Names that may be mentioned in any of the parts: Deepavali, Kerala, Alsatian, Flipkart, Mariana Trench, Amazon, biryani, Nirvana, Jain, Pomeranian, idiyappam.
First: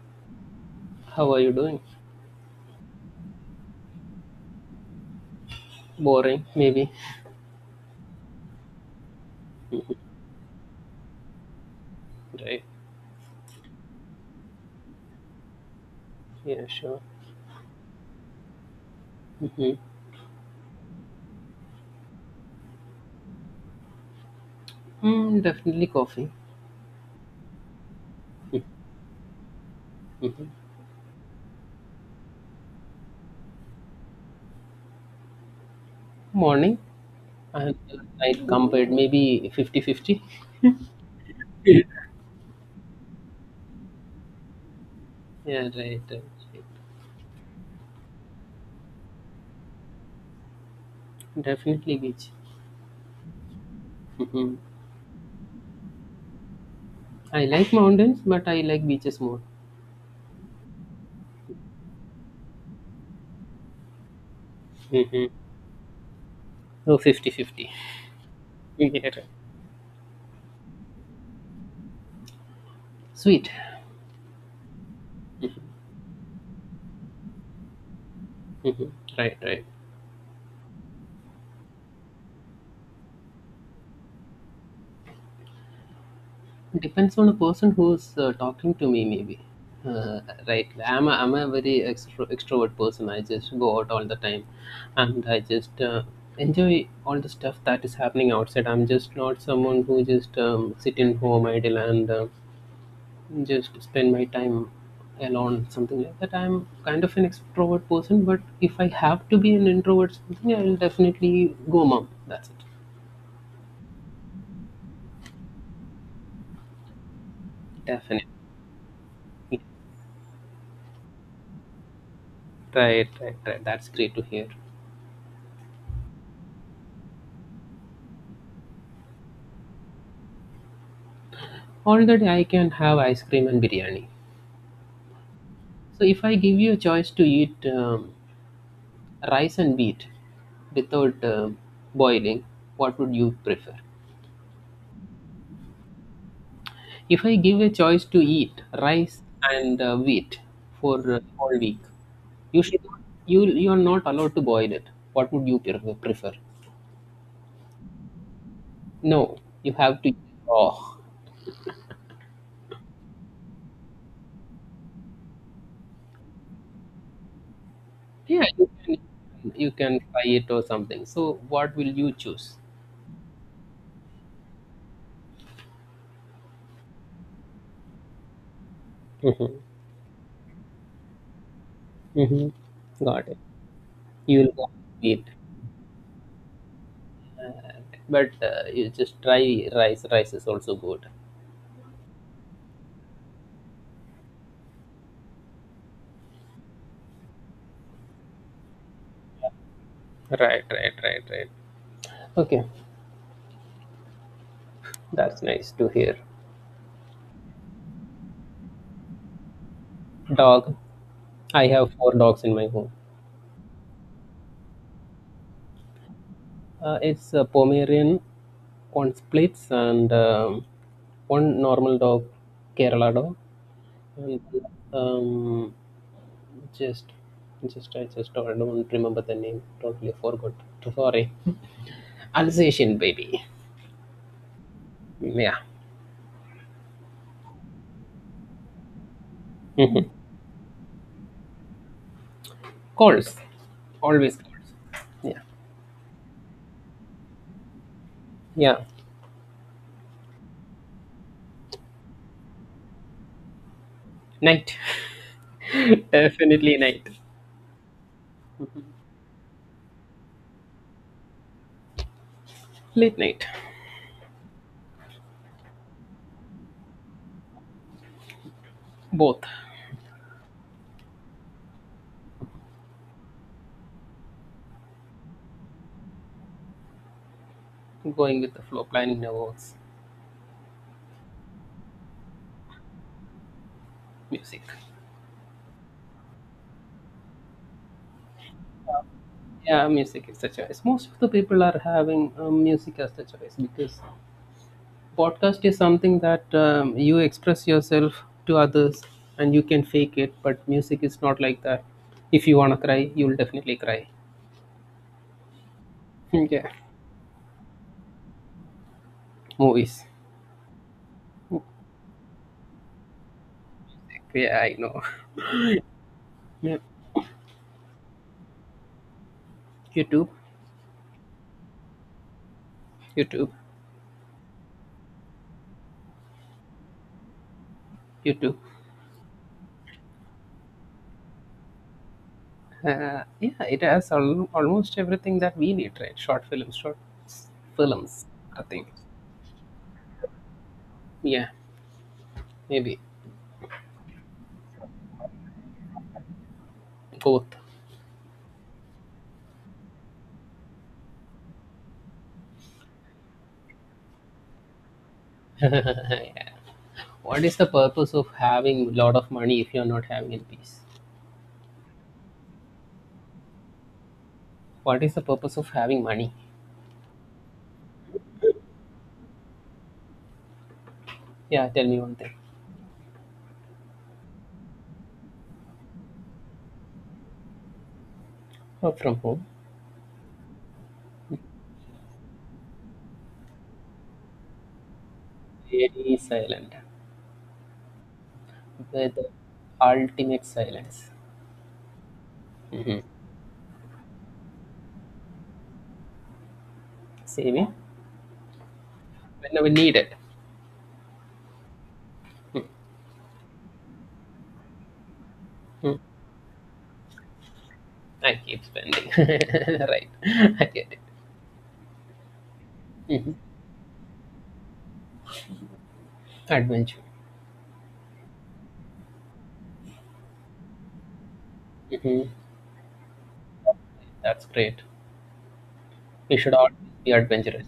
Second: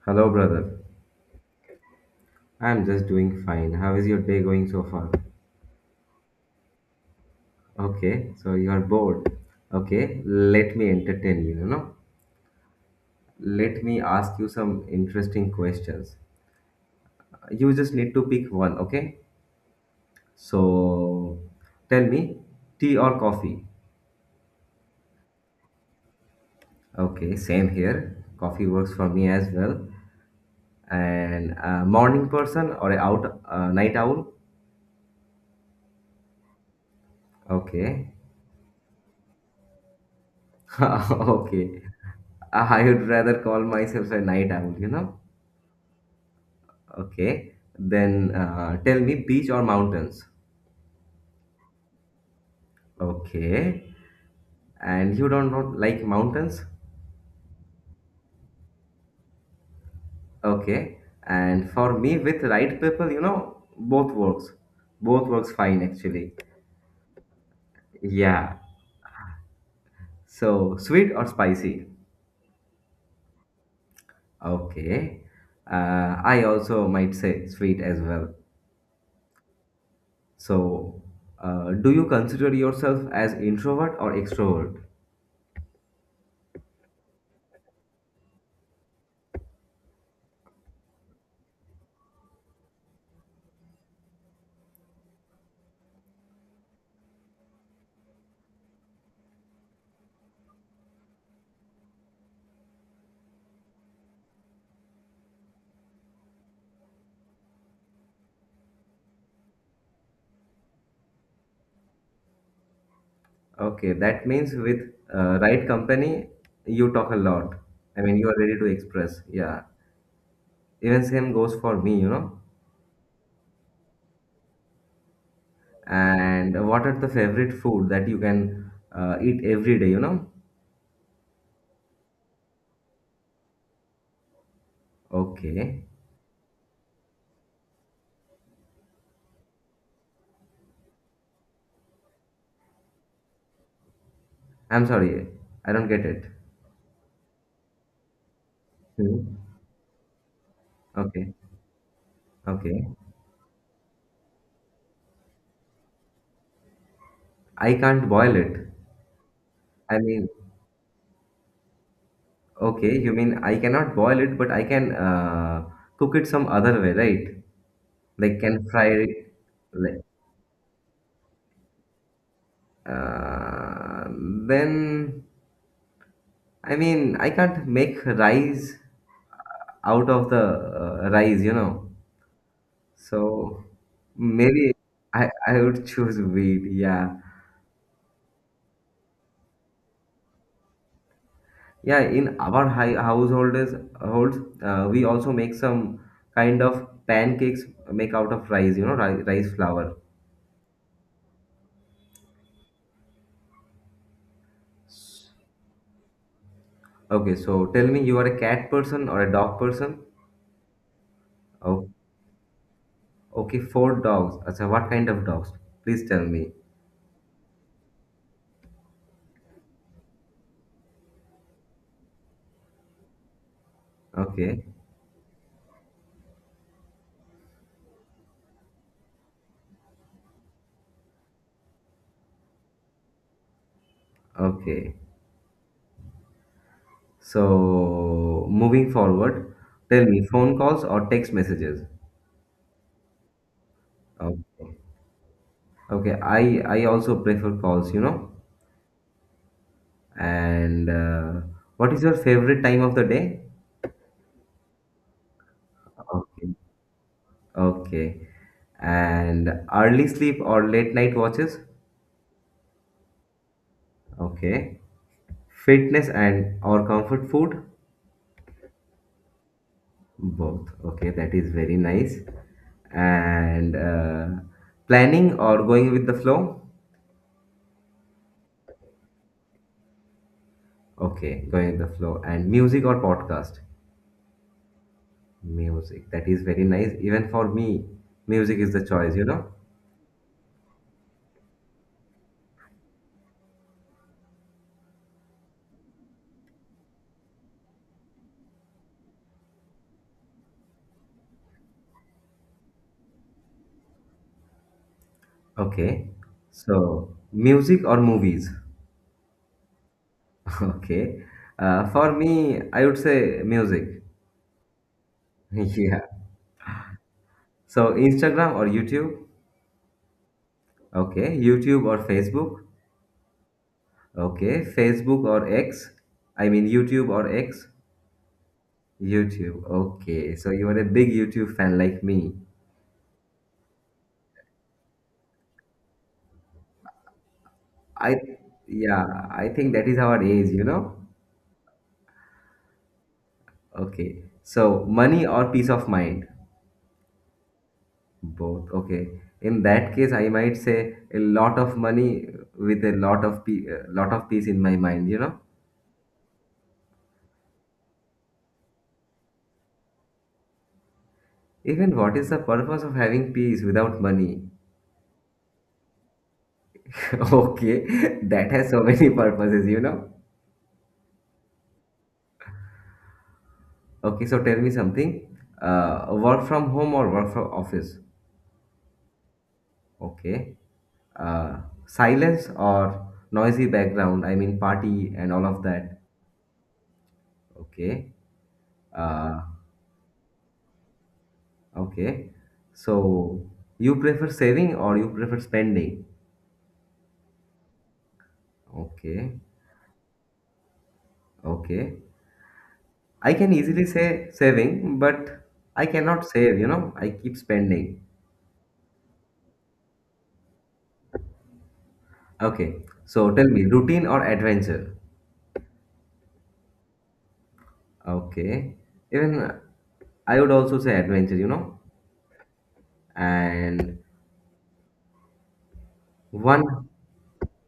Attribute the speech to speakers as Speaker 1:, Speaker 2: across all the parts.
Speaker 1: Hello, brother.
Speaker 2: How are you doing?
Speaker 1: I'm just doing fine. How is your day going so far?
Speaker 2: Boring, maybe.
Speaker 1: Okay, so you are bored. Okay, let me entertain you, you know.
Speaker 2: Right.
Speaker 1: Let me ask you some interesting questions.
Speaker 2: Yeah, sure.
Speaker 1: You just need to pick one, okay?
Speaker 2: hmm
Speaker 1: So tell me, tea or coffee?
Speaker 2: Mm, definitely coffee.
Speaker 1: Okay, same here. Coffee works for me as well.
Speaker 2: Hmm
Speaker 1: And a morning person or a out night owl?
Speaker 2: Morning and
Speaker 1: Okay.
Speaker 2: night compared, maybe 50-50.
Speaker 1: Okay. I would rather call myself a night owl, you know.
Speaker 2: Yeah, right, right, right.
Speaker 1: Okay. Then tell me, beach or mountains?
Speaker 2: Definitely beach.
Speaker 1: Okay.
Speaker 2: Hmm
Speaker 1: And you don't not like mountains?
Speaker 2: I like mountains, but I like beaches more.
Speaker 1: Okay. And for me, with right people, you know, both works. Both
Speaker 2: Hmm
Speaker 1: works fine actually.
Speaker 2: So 50-50.
Speaker 1: Yeah.
Speaker 2: 50. Yeah, right.
Speaker 1: So sweet or spicy?
Speaker 2: Sweet.
Speaker 1: Okay. I also might say sweet as well.
Speaker 2: Hmm Right, right.
Speaker 1: So, do you consider yourself as introvert or extrovert?
Speaker 2: Depends on the person who's talking to me, maybe. Uh, right, I'm a very extrovert person. I just go out all the time, and I just enjoy all the stuff that is happening outside. I'm just not someone who just sit in home idle and just spend my time alone, something like that. I'm kind of an extrovert person, but if I have to be an introvert, something I'll definitely go mom. That's it.
Speaker 1: Okay, that means with right company, you talk a lot. I mean,
Speaker 2: Definitely.
Speaker 1: you are ready to express. Yeah. Even same goes for me, you know.
Speaker 2: Right, right, right. That's great to hear.
Speaker 1: And what are the favorite food that you can eat every day, you know?
Speaker 2: All that I can have ice cream and biryani.
Speaker 1: Okay.
Speaker 2: So if I give you a choice to eat rice and wheat without boiling, what would you prefer?
Speaker 1: I'm sorry. I don't get it.
Speaker 2: If I give a choice to eat rice
Speaker 1: Hmm.
Speaker 2: and wheat for
Speaker 1: Okay.
Speaker 2: all week, you should
Speaker 1: Okay.
Speaker 2: not, you are not allowed to boil it. What would you prefer?
Speaker 1: I can't boil it.
Speaker 2: No, you
Speaker 1: I
Speaker 2: have to eat
Speaker 1: mean,
Speaker 2: raw.
Speaker 1: okay, you mean I cannot boil it, but I can cook it some other way, right? Like,
Speaker 2: Yeah,
Speaker 1: can
Speaker 2: you
Speaker 1: fry it.
Speaker 2: can
Speaker 1: Like.
Speaker 2: fry it or something. So what will you choose?
Speaker 1: Uh, then, I mean, I can't make rice
Speaker 2: Mm-hmm.
Speaker 1: out of the rice, you know.
Speaker 2: Mm-hmm. Got it.
Speaker 1: So
Speaker 2: You will go
Speaker 1: maybe
Speaker 2: with wheat.
Speaker 1: I would choose wheat. Yeah,
Speaker 2: But you just try rice, is also good.
Speaker 1: yeah. In our high householders holds we also make some kind of pancakes make out of rice, you know, rice, rice flour.
Speaker 2: Right. Okay, that's nice to hear.
Speaker 1: Okay, so tell me, you are a cat person or a dog person?
Speaker 2: Dog. I
Speaker 1: Oh,
Speaker 2: have four dogs in my home.
Speaker 1: okay, four dogs. Acha, what kind of dogs? Please tell me.
Speaker 2: It's a pomerian, one splits and one normal dog, kerala dog, and
Speaker 1: Okay,
Speaker 2: um, just just I just don't, I don't remember the name, totally forgot. Sorry. Alsatian baby.
Speaker 1: okay.
Speaker 2: Yeah.
Speaker 1: So moving forward, tell
Speaker 2: Mhm.
Speaker 1: me, phone calls or text messages?
Speaker 2: Calls, always
Speaker 1: Okay.
Speaker 2: calls. Yeah.
Speaker 1: Okay, I also prefer calls, you know.
Speaker 2: Yeah.
Speaker 1: And what is your favorite time of the day?
Speaker 2: Night.
Speaker 1: Okay.
Speaker 2: Definitely night.
Speaker 1: Okay. And early sleep or late night watches?
Speaker 2: Late night.
Speaker 1: Okay. Fitness and or comfort food?
Speaker 2: Both.
Speaker 1: Both. Okay, that is very nice. And planning or going with the flow?
Speaker 2: Going with the flow, planning the works.
Speaker 1: Okay, going with the flow. And music or podcast?
Speaker 2: Music.
Speaker 1: Music. That is very nice. Even for me, music is the choice, you know?
Speaker 2: Yeah, music is the choice. Most of the people are having music as the choice because podcast is something that you express yourself to others and you can fake it, but music is not like that. If you want to cry, you'll definitely cry.
Speaker 1: Okay.
Speaker 2: Yeah.
Speaker 1: So, music or movies?
Speaker 2: Movies.
Speaker 1: Okay. For me, I would say music.
Speaker 2: Yeah, I know.
Speaker 1: Yeah.
Speaker 2: Yeah.
Speaker 1: So, Instagram or YouTube?
Speaker 2: YouTube.
Speaker 1: Okay. YouTube or Facebook?
Speaker 2: YouTube.
Speaker 1: Okay. Facebook or X? I mean, YouTube or X?
Speaker 2: YouTube.
Speaker 1: YouTube. Okay. So, you are a big YouTube fan like me.
Speaker 2: Yeah, it has almost everything that we need, right? Short films, short
Speaker 1: I,
Speaker 2: films, I think.
Speaker 1: yeah, I think that is our age, you know?
Speaker 2: Yeah, maybe.
Speaker 1: Okay. So money or peace of mind?
Speaker 2: Both.
Speaker 1: Both. Okay. In that case, I might say a lot of money with a lot of lot of peace in my mind, you know?
Speaker 2: Yeah. What is the purpose of having a lot of money if you're not having in peace?
Speaker 1: Even what is the purpose of having peace without money?
Speaker 2: What is the purpose of having money?
Speaker 1: Okay, that has so many purposes, you know?
Speaker 2: Yeah, tell me one thing.
Speaker 1: Okay, so tell me something. Work from home or work from office?
Speaker 2: Work from home.
Speaker 1: Okay. Uh, Silence or noisy background? I mean, party and all of that.
Speaker 2: Very silent.
Speaker 1: Okay.
Speaker 2: With
Speaker 1: Uh,
Speaker 2: ultimate silence.
Speaker 1: Okay.
Speaker 2: Hmm
Speaker 1: So you prefer saving or you prefer spending?
Speaker 2: Saving
Speaker 1: Okay.
Speaker 2: whenever needed.
Speaker 1: Okay. I can easily say saving, but I
Speaker 2: Mm.
Speaker 1: cannot save, you know, I keep spending.
Speaker 2: I keep spending. Right. I get it.
Speaker 1: Okay. So
Speaker 2: Hmm
Speaker 1: tell me, routine or adventure?
Speaker 2: Adventure.
Speaker 1: Okay. Even I would also say adventure, you know.
Speaker 2: Mhm.
Speaker 1: And
Speaker 2: That's great. We should
Speaker 1: one,
Speaker 2: all be adventurous.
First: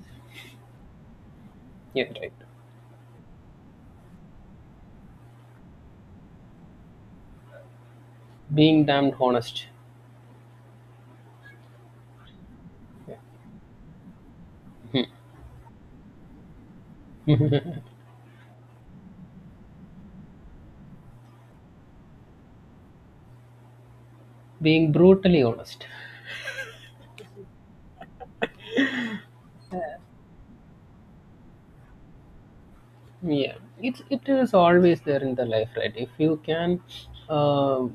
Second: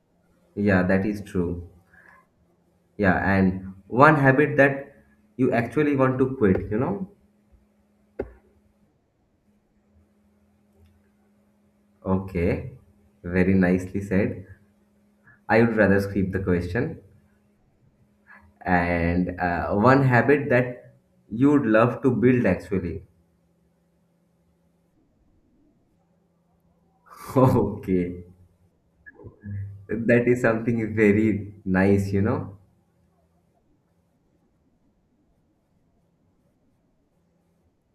Speaker 1: yeah, that is true.
Speaker 2: Yeah, right.
Speaker 1: Yeah, and one habit that you actually want to quit, you know.
Speaker 2: Being damned honest.
Speaker 1: Okay. Very nicely said. I would rather skip the question. And one habit that you would love to build actually.
Speaker 2: Being brutally honest.
Speaker 1: Okay. That is something very nice, you know?
Speaker 2: Yeah, it is always there in the life, right? If you can uh,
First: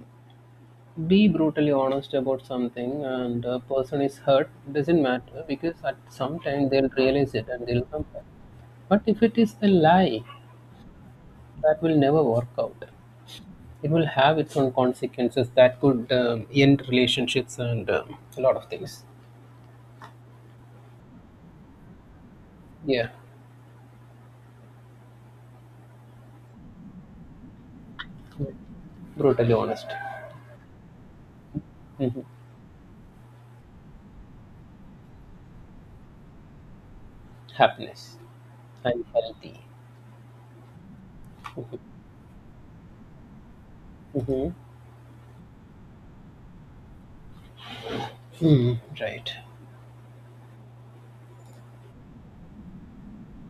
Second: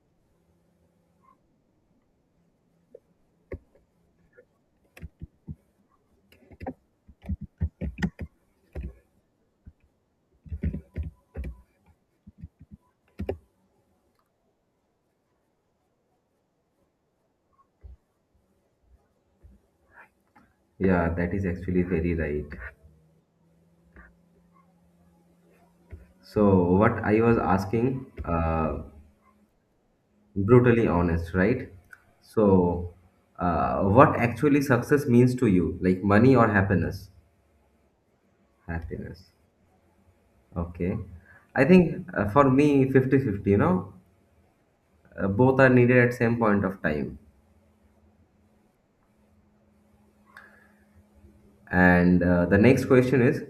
Speaker 2: be brutally honest about something and a person is hurt, doesn't matter because at some time they'll realize it and they'll come back. But if it is a lie, that will never work out. It will have its own consequences that could end relationships and a lot of things.
Speaker 1: Yeah, that is actually very right.
Speaker 2: Yeah.
Speaker 1: So, what I was asking,
Speaker 2: Brutally honest.
Speaker 1: brutally honest, right?
Speaker 2: Mhm.
Speaker 1: So, what actually success means to you, like money or happiness?
Speaker 2: Happiness. I'm
Speaker 1: Happiness.
Speaker 2: healthy.
Speaker 1: Okay. I
Speaker 2: Mhm.
Speaker 1: think for me, 50-50. You know,
Speaker 2: Mhm.
Speaker 1: both are needed at same point of time.
Speaker 2: Hmm. Right.
Speaker 1: And the next question is,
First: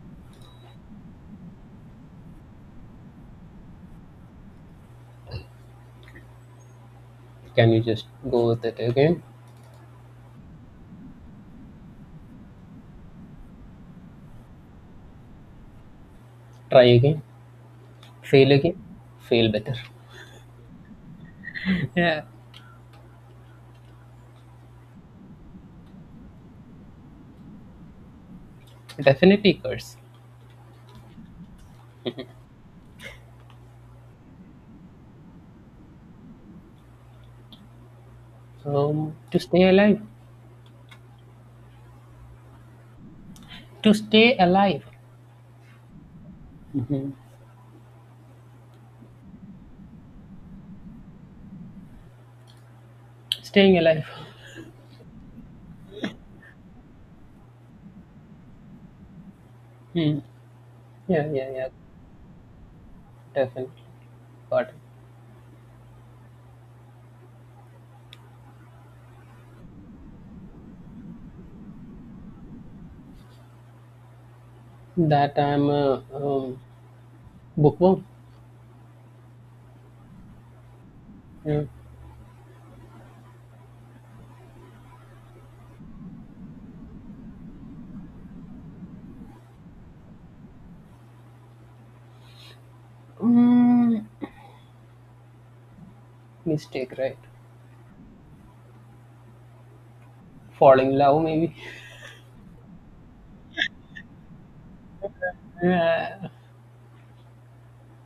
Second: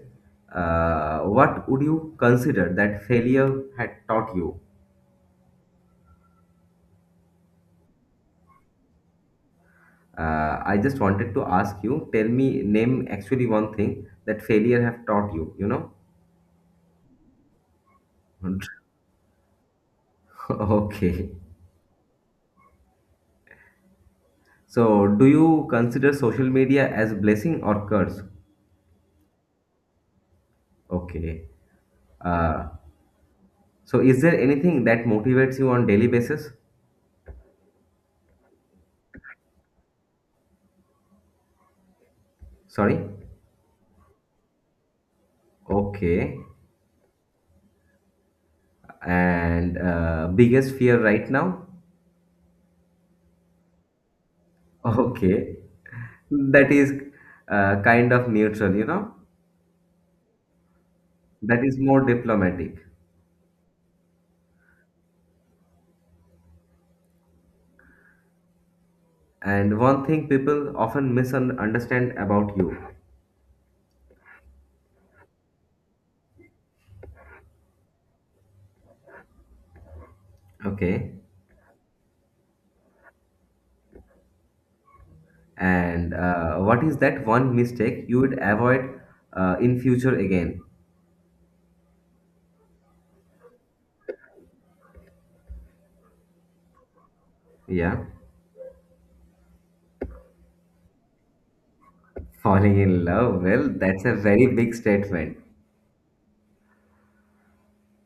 Speaker 1: what would you consider that failure had taught you?
Speaker 2: Can you just go with it again?
Speaker 1: I just wanted to ask you, tell me, name actually one thing that failure have taught you, you know?
Speaker 2: Try again? Fail again? Fail better.
Speaker 1: Okay.
Speaker 2: Yeah.
Speaker 1: So, do you consider social media as blessing or curse?
Speaker 2: Definitely curse.
Speaker 1: Okay. Uh, so, is there anything that motivates you on daily basis?
Speaker 2: Um, to stay alive.
Speaker 1: Sorry?
Speaker 2: To stay alive.
Speaker 1: Okay.
Speaker 2: Mhm.
Speaker 1: And biggest fear right now?
Speaker 2: Staying alive.
Speaker 1: Okay. That is kind of neutral, you know,
Speaker 2: Hmm. Yeah, yeah,
Speaker 1: that
Speaker 2: yeah.
Speaker 1: is more diplomatic.
Speaker 2: Definitely. But
Speaker 1: And one thing people often misunderstand about you,
Speaker 2: that I'm a um, bookworm.
Speaker 1: okay?
Speaker 2: Yeah.
Speaker 1: And what is that one mistake you would avoid in future again?
Speaker 2: Mm, mistake, right?
Speaker 1: Yeah,
Speaker 2: Falling in love, maybe.
Speaker 1: falling in love. Well, that's a very big statement.
Speaker 2: Yeah,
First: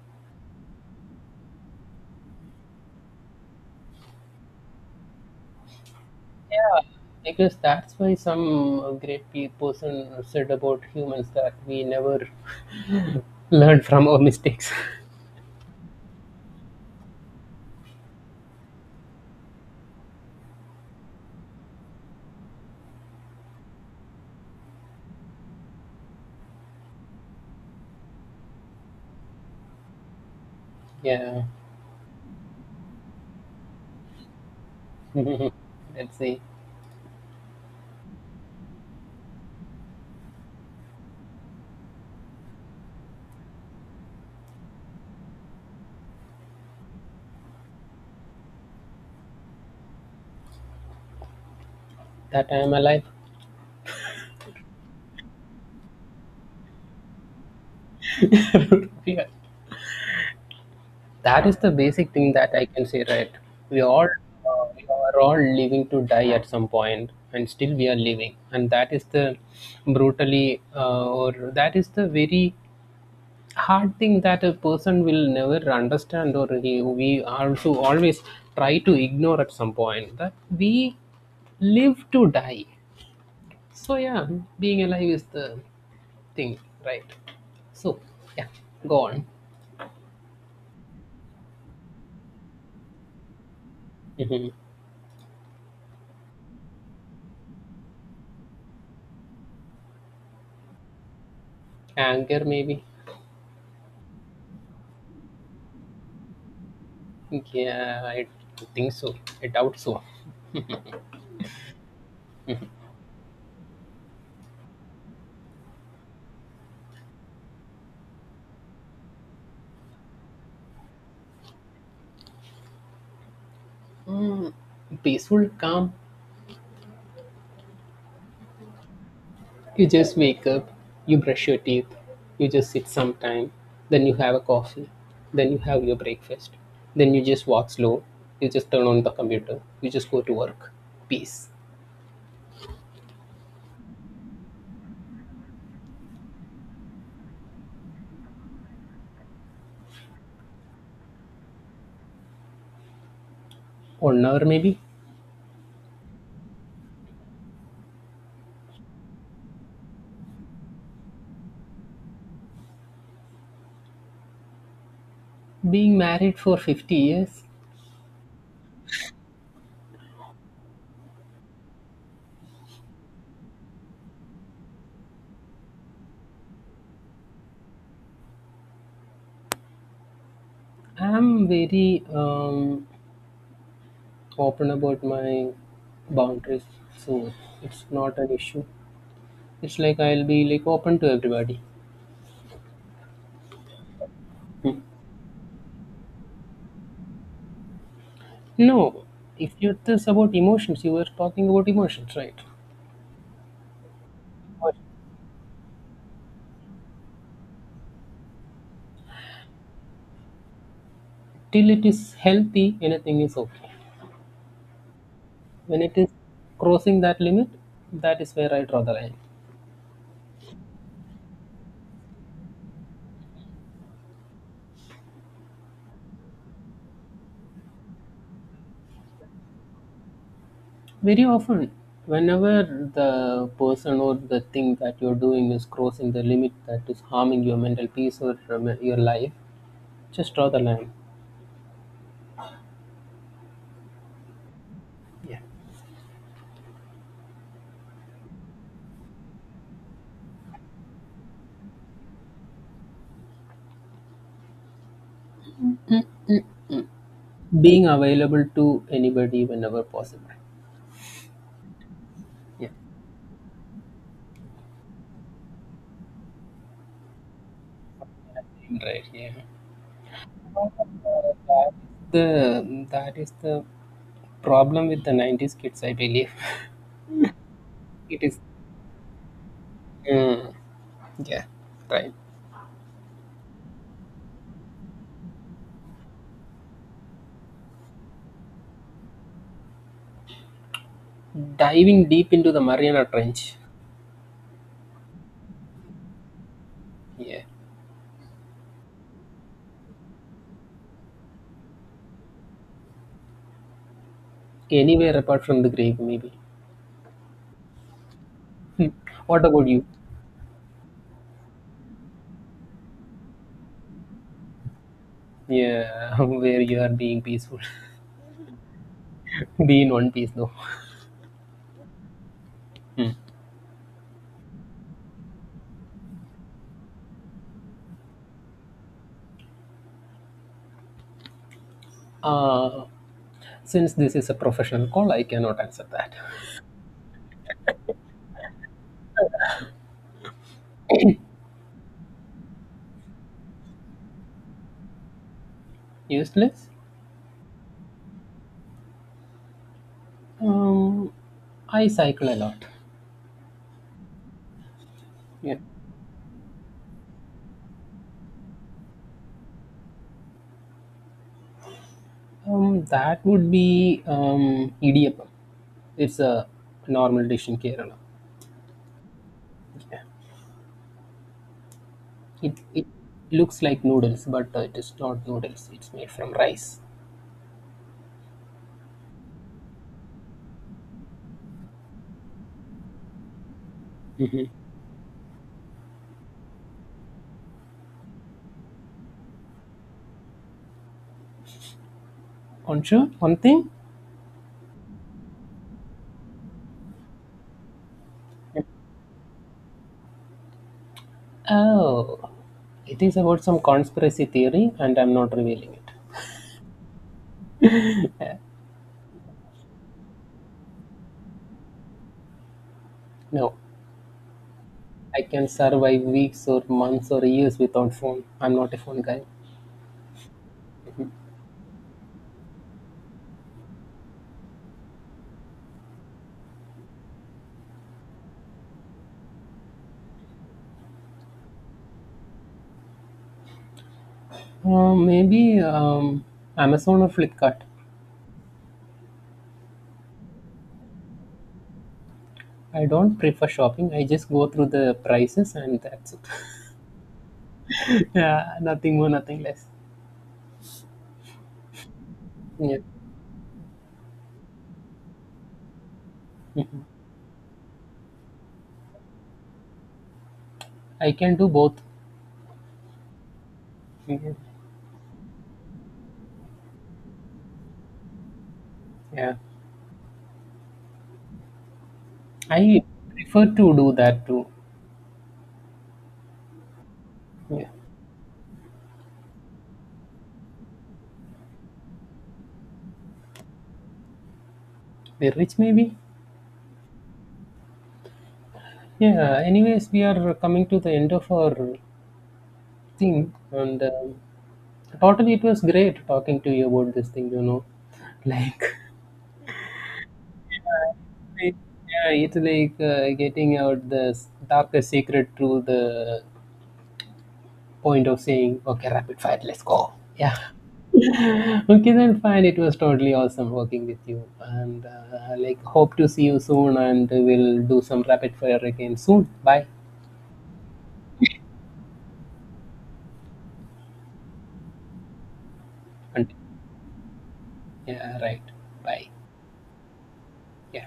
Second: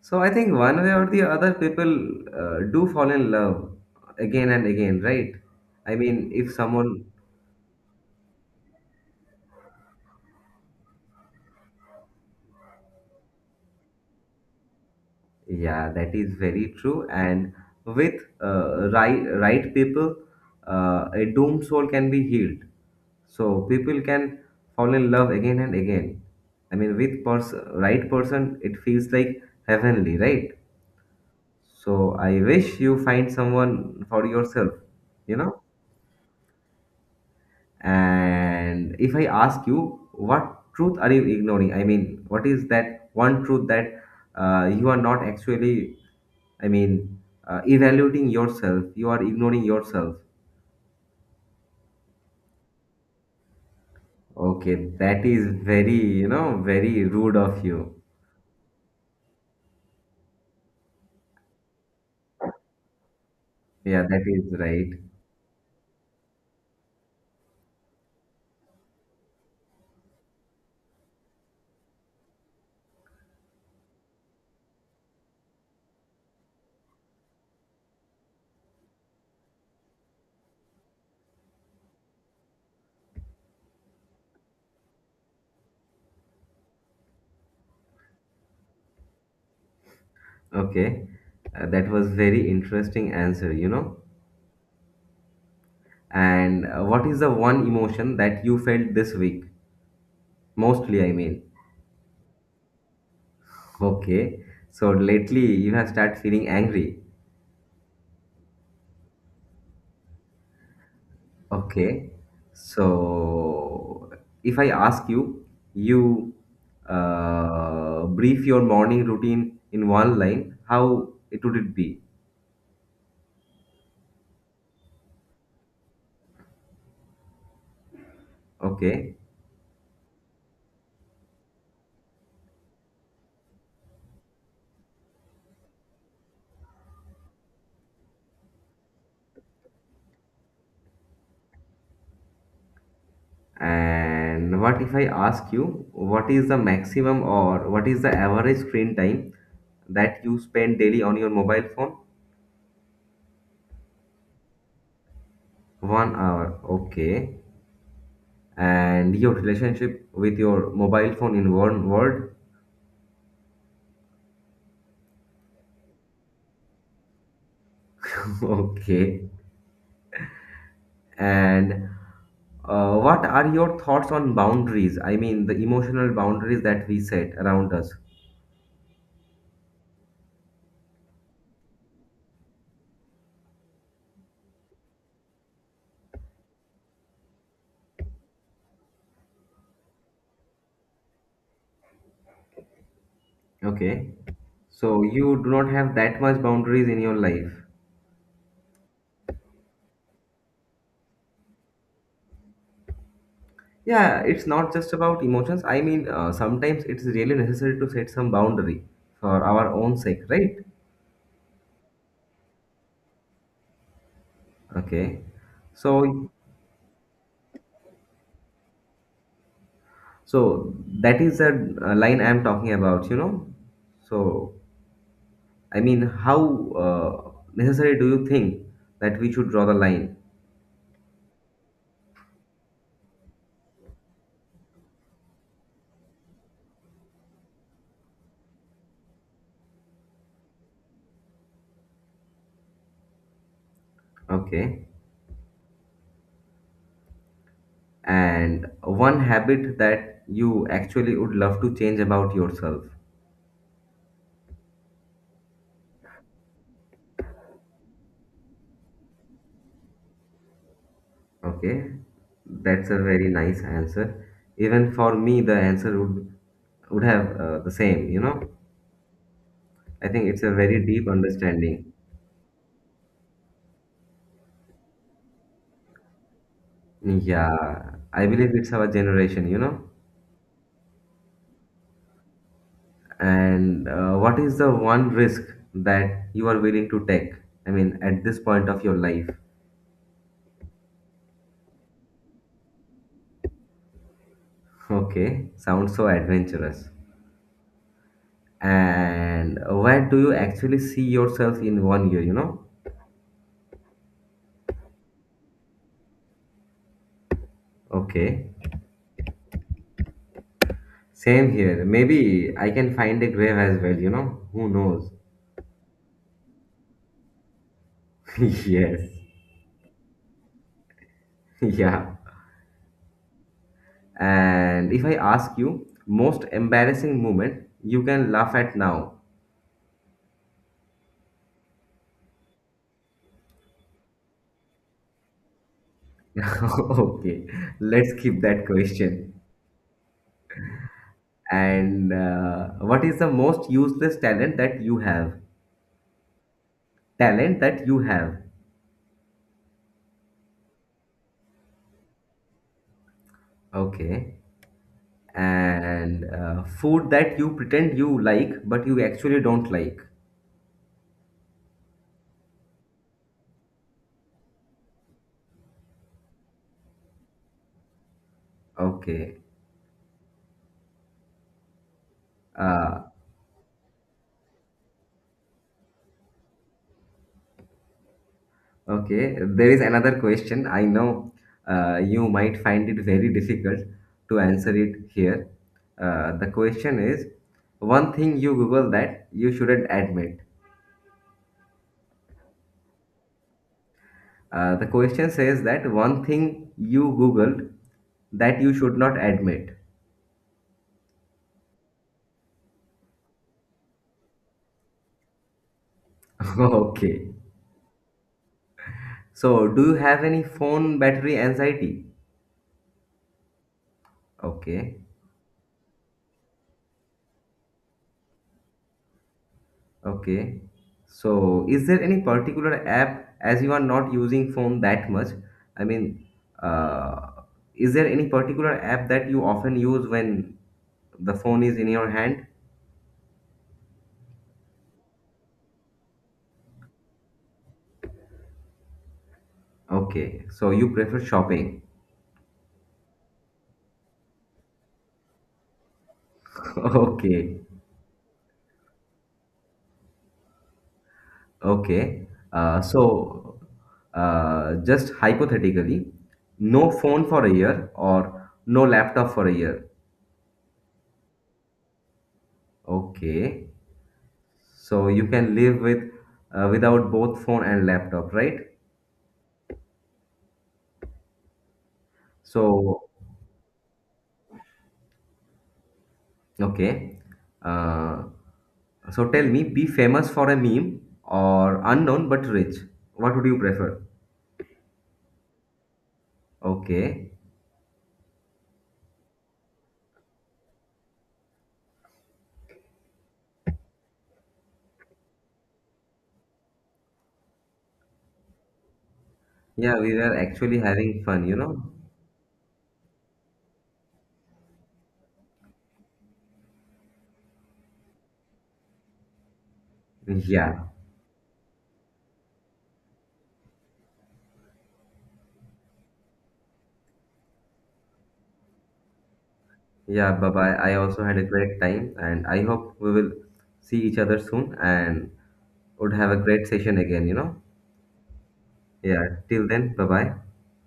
Speaker 1: So I think one way or the other, people do fall in love again and again, right? I mean, if
Speaker 2: yeah,
Speaker 1: someone.
Speaker 2: I guess that's why some great person said about humans that we never learn from our mistakes.
Speaker 1: Yeah, that is very true. And with right people, a doomed soul can be healed. So people can fall in love again and again. I mean, with pers- right person, it feels like heavenly, right?
Speaker 2: Yeah,
Speaker 1: So I wish you find someone for yourself, you know.
Speaker 2: let's see.
Speaker 1: And if I ask you, what truth are you ignoring? I mean, what is that one truth that you are not actually, I mean, evaluating yourself, you are ignoring yourself.
Speaker 2: That I am alive.
Speaker 1: Okay, that is very, you know, very rude of you.
Speaker 2: Yeah. That is the basic thing that I can say, right? We all
Speaker 1: Yeah, that is
Speaker 2: we
Speaker 1: right.
Speaker 2: are all living to die at some point, and still we are living, and that is the very hard thing that a person will never understand or we also always try to ignore at some point that we live to die. So yeah, being alive is the thing, right? So yeah, go on.
Speaker 1: Okay, that was very interesting answer, you know.
Speaker 2: Hmm
Speaker 1: And what is the one emotion that you felt this week? Mostly, I mean.
Speaker 2: anger, maybe.
Speaker 1: Okay, so lately you have started feeling angry.
Speaker 2: Yeah, I think so. I doubt so.
Speaker 1: Okay. So if I ask you, you brief your morning routine in one line, how it would it be?
Speaker 2: Mm, peaceful, calm.
Speaker 1: Okay.
Speaker 2: You just wake up, you brush your teeth, you just sit some time, then you have a coffee, then you have your breakfast, then you just walk slow, you just turn on the computer, you just go to work. Peace.
Speaker 1: And what if I ask you, what is the maximum or what is the average screen time that you spend daily on your mobile phone?
Speaker 2: Or hour maybe.
Speaker 1: 1 hour. Okay. And your relationship with your mobile phone in one word?
Speaker 2: Being married for 50 years.
Speaker 1: Okay. And uh, what are your thoughts on boundaries? I mean, the emotional boundaries that we set around us.
Speaker 2: I'm very open about my boundaries, so it's not an issue. It's like I'll be like open to everybody.
Speaker 1: Okay. So you do not have that much boundaries in your life.
Speaker 2: No, if you are this about emotions, you were talking about emotions, right?
Speaker 1: Yeah, it's
Speaker 2: Or
Speaker 1: not just about emotions. I mean, sometimes it's really necessary to set some boundary for our own sake, right?
Speaker 2: till it is healthy, anything is okay.
Speaker 1: Okay.
Speaker 2: When it is
Speaker 1: So,
Speaker 2: crossing that limit, that is where I draw the line.
Speaker 1: so that is a, line I'm talking about, you know. So, I mean, how necessary do you think that we should draw the line?
Speaker 2: Very often, whenever the person or the thing that you're doing is crossing the limit that is harming your mental peace or your life, just draw the line.
Speaker 1: Okay.
Speaker 2: Yeah.
Speaker 1: And one habit that you actually would love to change about yourself.
Speaker 2: Being available to anybody whenever possible.
Speaker 1: Okay,
Speaker 2: Yeah.
Speaker 1: that's a very nice answer. Even for me, the answer would have the same, you know.
Speaker 2: Right. Yeah.
Speaker 1: I think it's a very deep understanding.
Speaker 2: The that is the problem with the 90s kids, I believe.
Speaker 1: Yeah,
Speaker 2: It
Speaker 1: I
Speaker 2: is.
Speaker 1: believe it's our generation, you know.
Speaker 2: Yeah. Yeah, right.
Speaker 1: And what is the one risk that you are willing to take, I mean, at this point of your life?
Speaker 2: Diving deep into the Mariana Trench.
Speaker 1: Okay, sounds so adventurous.
Speaker 2: Yeah,
Speaker 1: And where do you actually see yourself in 1 year, you know?
Speaker 2: anywhere apart from the grave, maybe.
Speaker 1: Okay.
Speaker 2: Hmm. What about you?
Speaker 1: Same here. Maybe I can find a grave as well, you know? Who knows?
Speaker 2: Yeah, where you are being peaceful.
Speaker 1: Yes.
Speaker 2: Be in one piece, though.
Speaker 1: Yeah.
Speaker 2: Hmm.
Speaker 1: And if I ask you, most embarrassing moment you can laugh at now.
Speaker 2: Uh, since this is a professional call, I cannot answer that.
Speaker 1: Okay. Let's keep that question. And what is the most useless talent that you have?
Speaker 2: Useless?
Speaker 1: Talent that you have.
Speaker 2: Um, I cycle a lot.
Speaker 1: Okay.
Speaker 2: Yeah.
Speaker 1: And food that you pretend you like but you actually don't like.
Speaker 2: That would be idiyappam. It's a normal dish in Kerala.
Speaker 1: Okay.
Speaker 2: Yeah. It
Speaker 1: uh,
Speaker 2: looks like noodles, but it is not noodles. It's made from rice.
Speaker 1: okay, there is another question, I know. You might find it very difficult to answer it here. The question is, one thing you google that you shouldn't admit.
Speaker 2: Aren't you? One thing?
Speaker 1: The question says that one thing you googled that you should not admit.
Speaker 2: Oh, it is about some conspiracy theory, and I'm not revealing it.
Speaker 1: Okay. So, do you have any phone battery anxiety?
Speaker 2: No,
Speaker 1: Okay.
Speaker 2: I can survive weeks or months or years without phone. I'm not a phone guy.
Speaker 1: Okay. So, is there any particular app, as you are not using phone that much? I mean, uh, is there any particular app that you often use when the phone is in your hand?
Speaker 2: Maybe Amazon or Flipkart.
Speaker 1: Okay. So, you prefer shopping.
Speaker 2: I don't prefer shopping. I just go through the prices and that's it.
Speaker 1: Okay.
Speaker 2: Yeah, nothing more, nothing less.
Speaker 1: Okay.
Speaker 2: Yeah,
Speaker 1: So, just hypothetically, no phone for a year or no laptop for a year.
Speaker 2: I can do both.
Speaker 1: Okay.
Speaker 2: Mhm.
Speaker 1: So, you can live with without both phone and laptop, right?
Speaker 2: Yeah. I
Speaker 1: So,
Speaker 2: prefer to do that too.
Speaker 1: okay.
Speaker 2: Yeah.
Speaker 1: Uh, so tell me, be famous for a meme or unknown but rich. What would you prefer?
Speaker 2: We're rich, maybe.
Speaker 1: Okay.
Speaker 2: Yeah. Anyways, we are coming to the end of our thing, and totally, it was great talking to you about this thing. You know, like
Speaker 1: Yeah, we were actually having fun, you
Speaker 2: it-
Speaker 1: know?
Speaker 2: yeah, it's like getting out the darkest secret through the point of saying, "Okay, rapid fire, let's go." Yeah.
Speaker 1: Yeah.
Speaker 2: Okay, then fine. It was totally awesome working with you, and like hope to see you soon, and we'll do some rapid fire again soon. Bye.
Speaker 1: Yeah, bye-bye. I also had a great time and I hope we will see each other soon and would have
Speaker 2: And
Speaker 1: a great session again, you know?
Speaker 2: yeah, right. Bye.
Speaker 1: Yeah, till then, bye-bye.
Speaker 2: Yeah.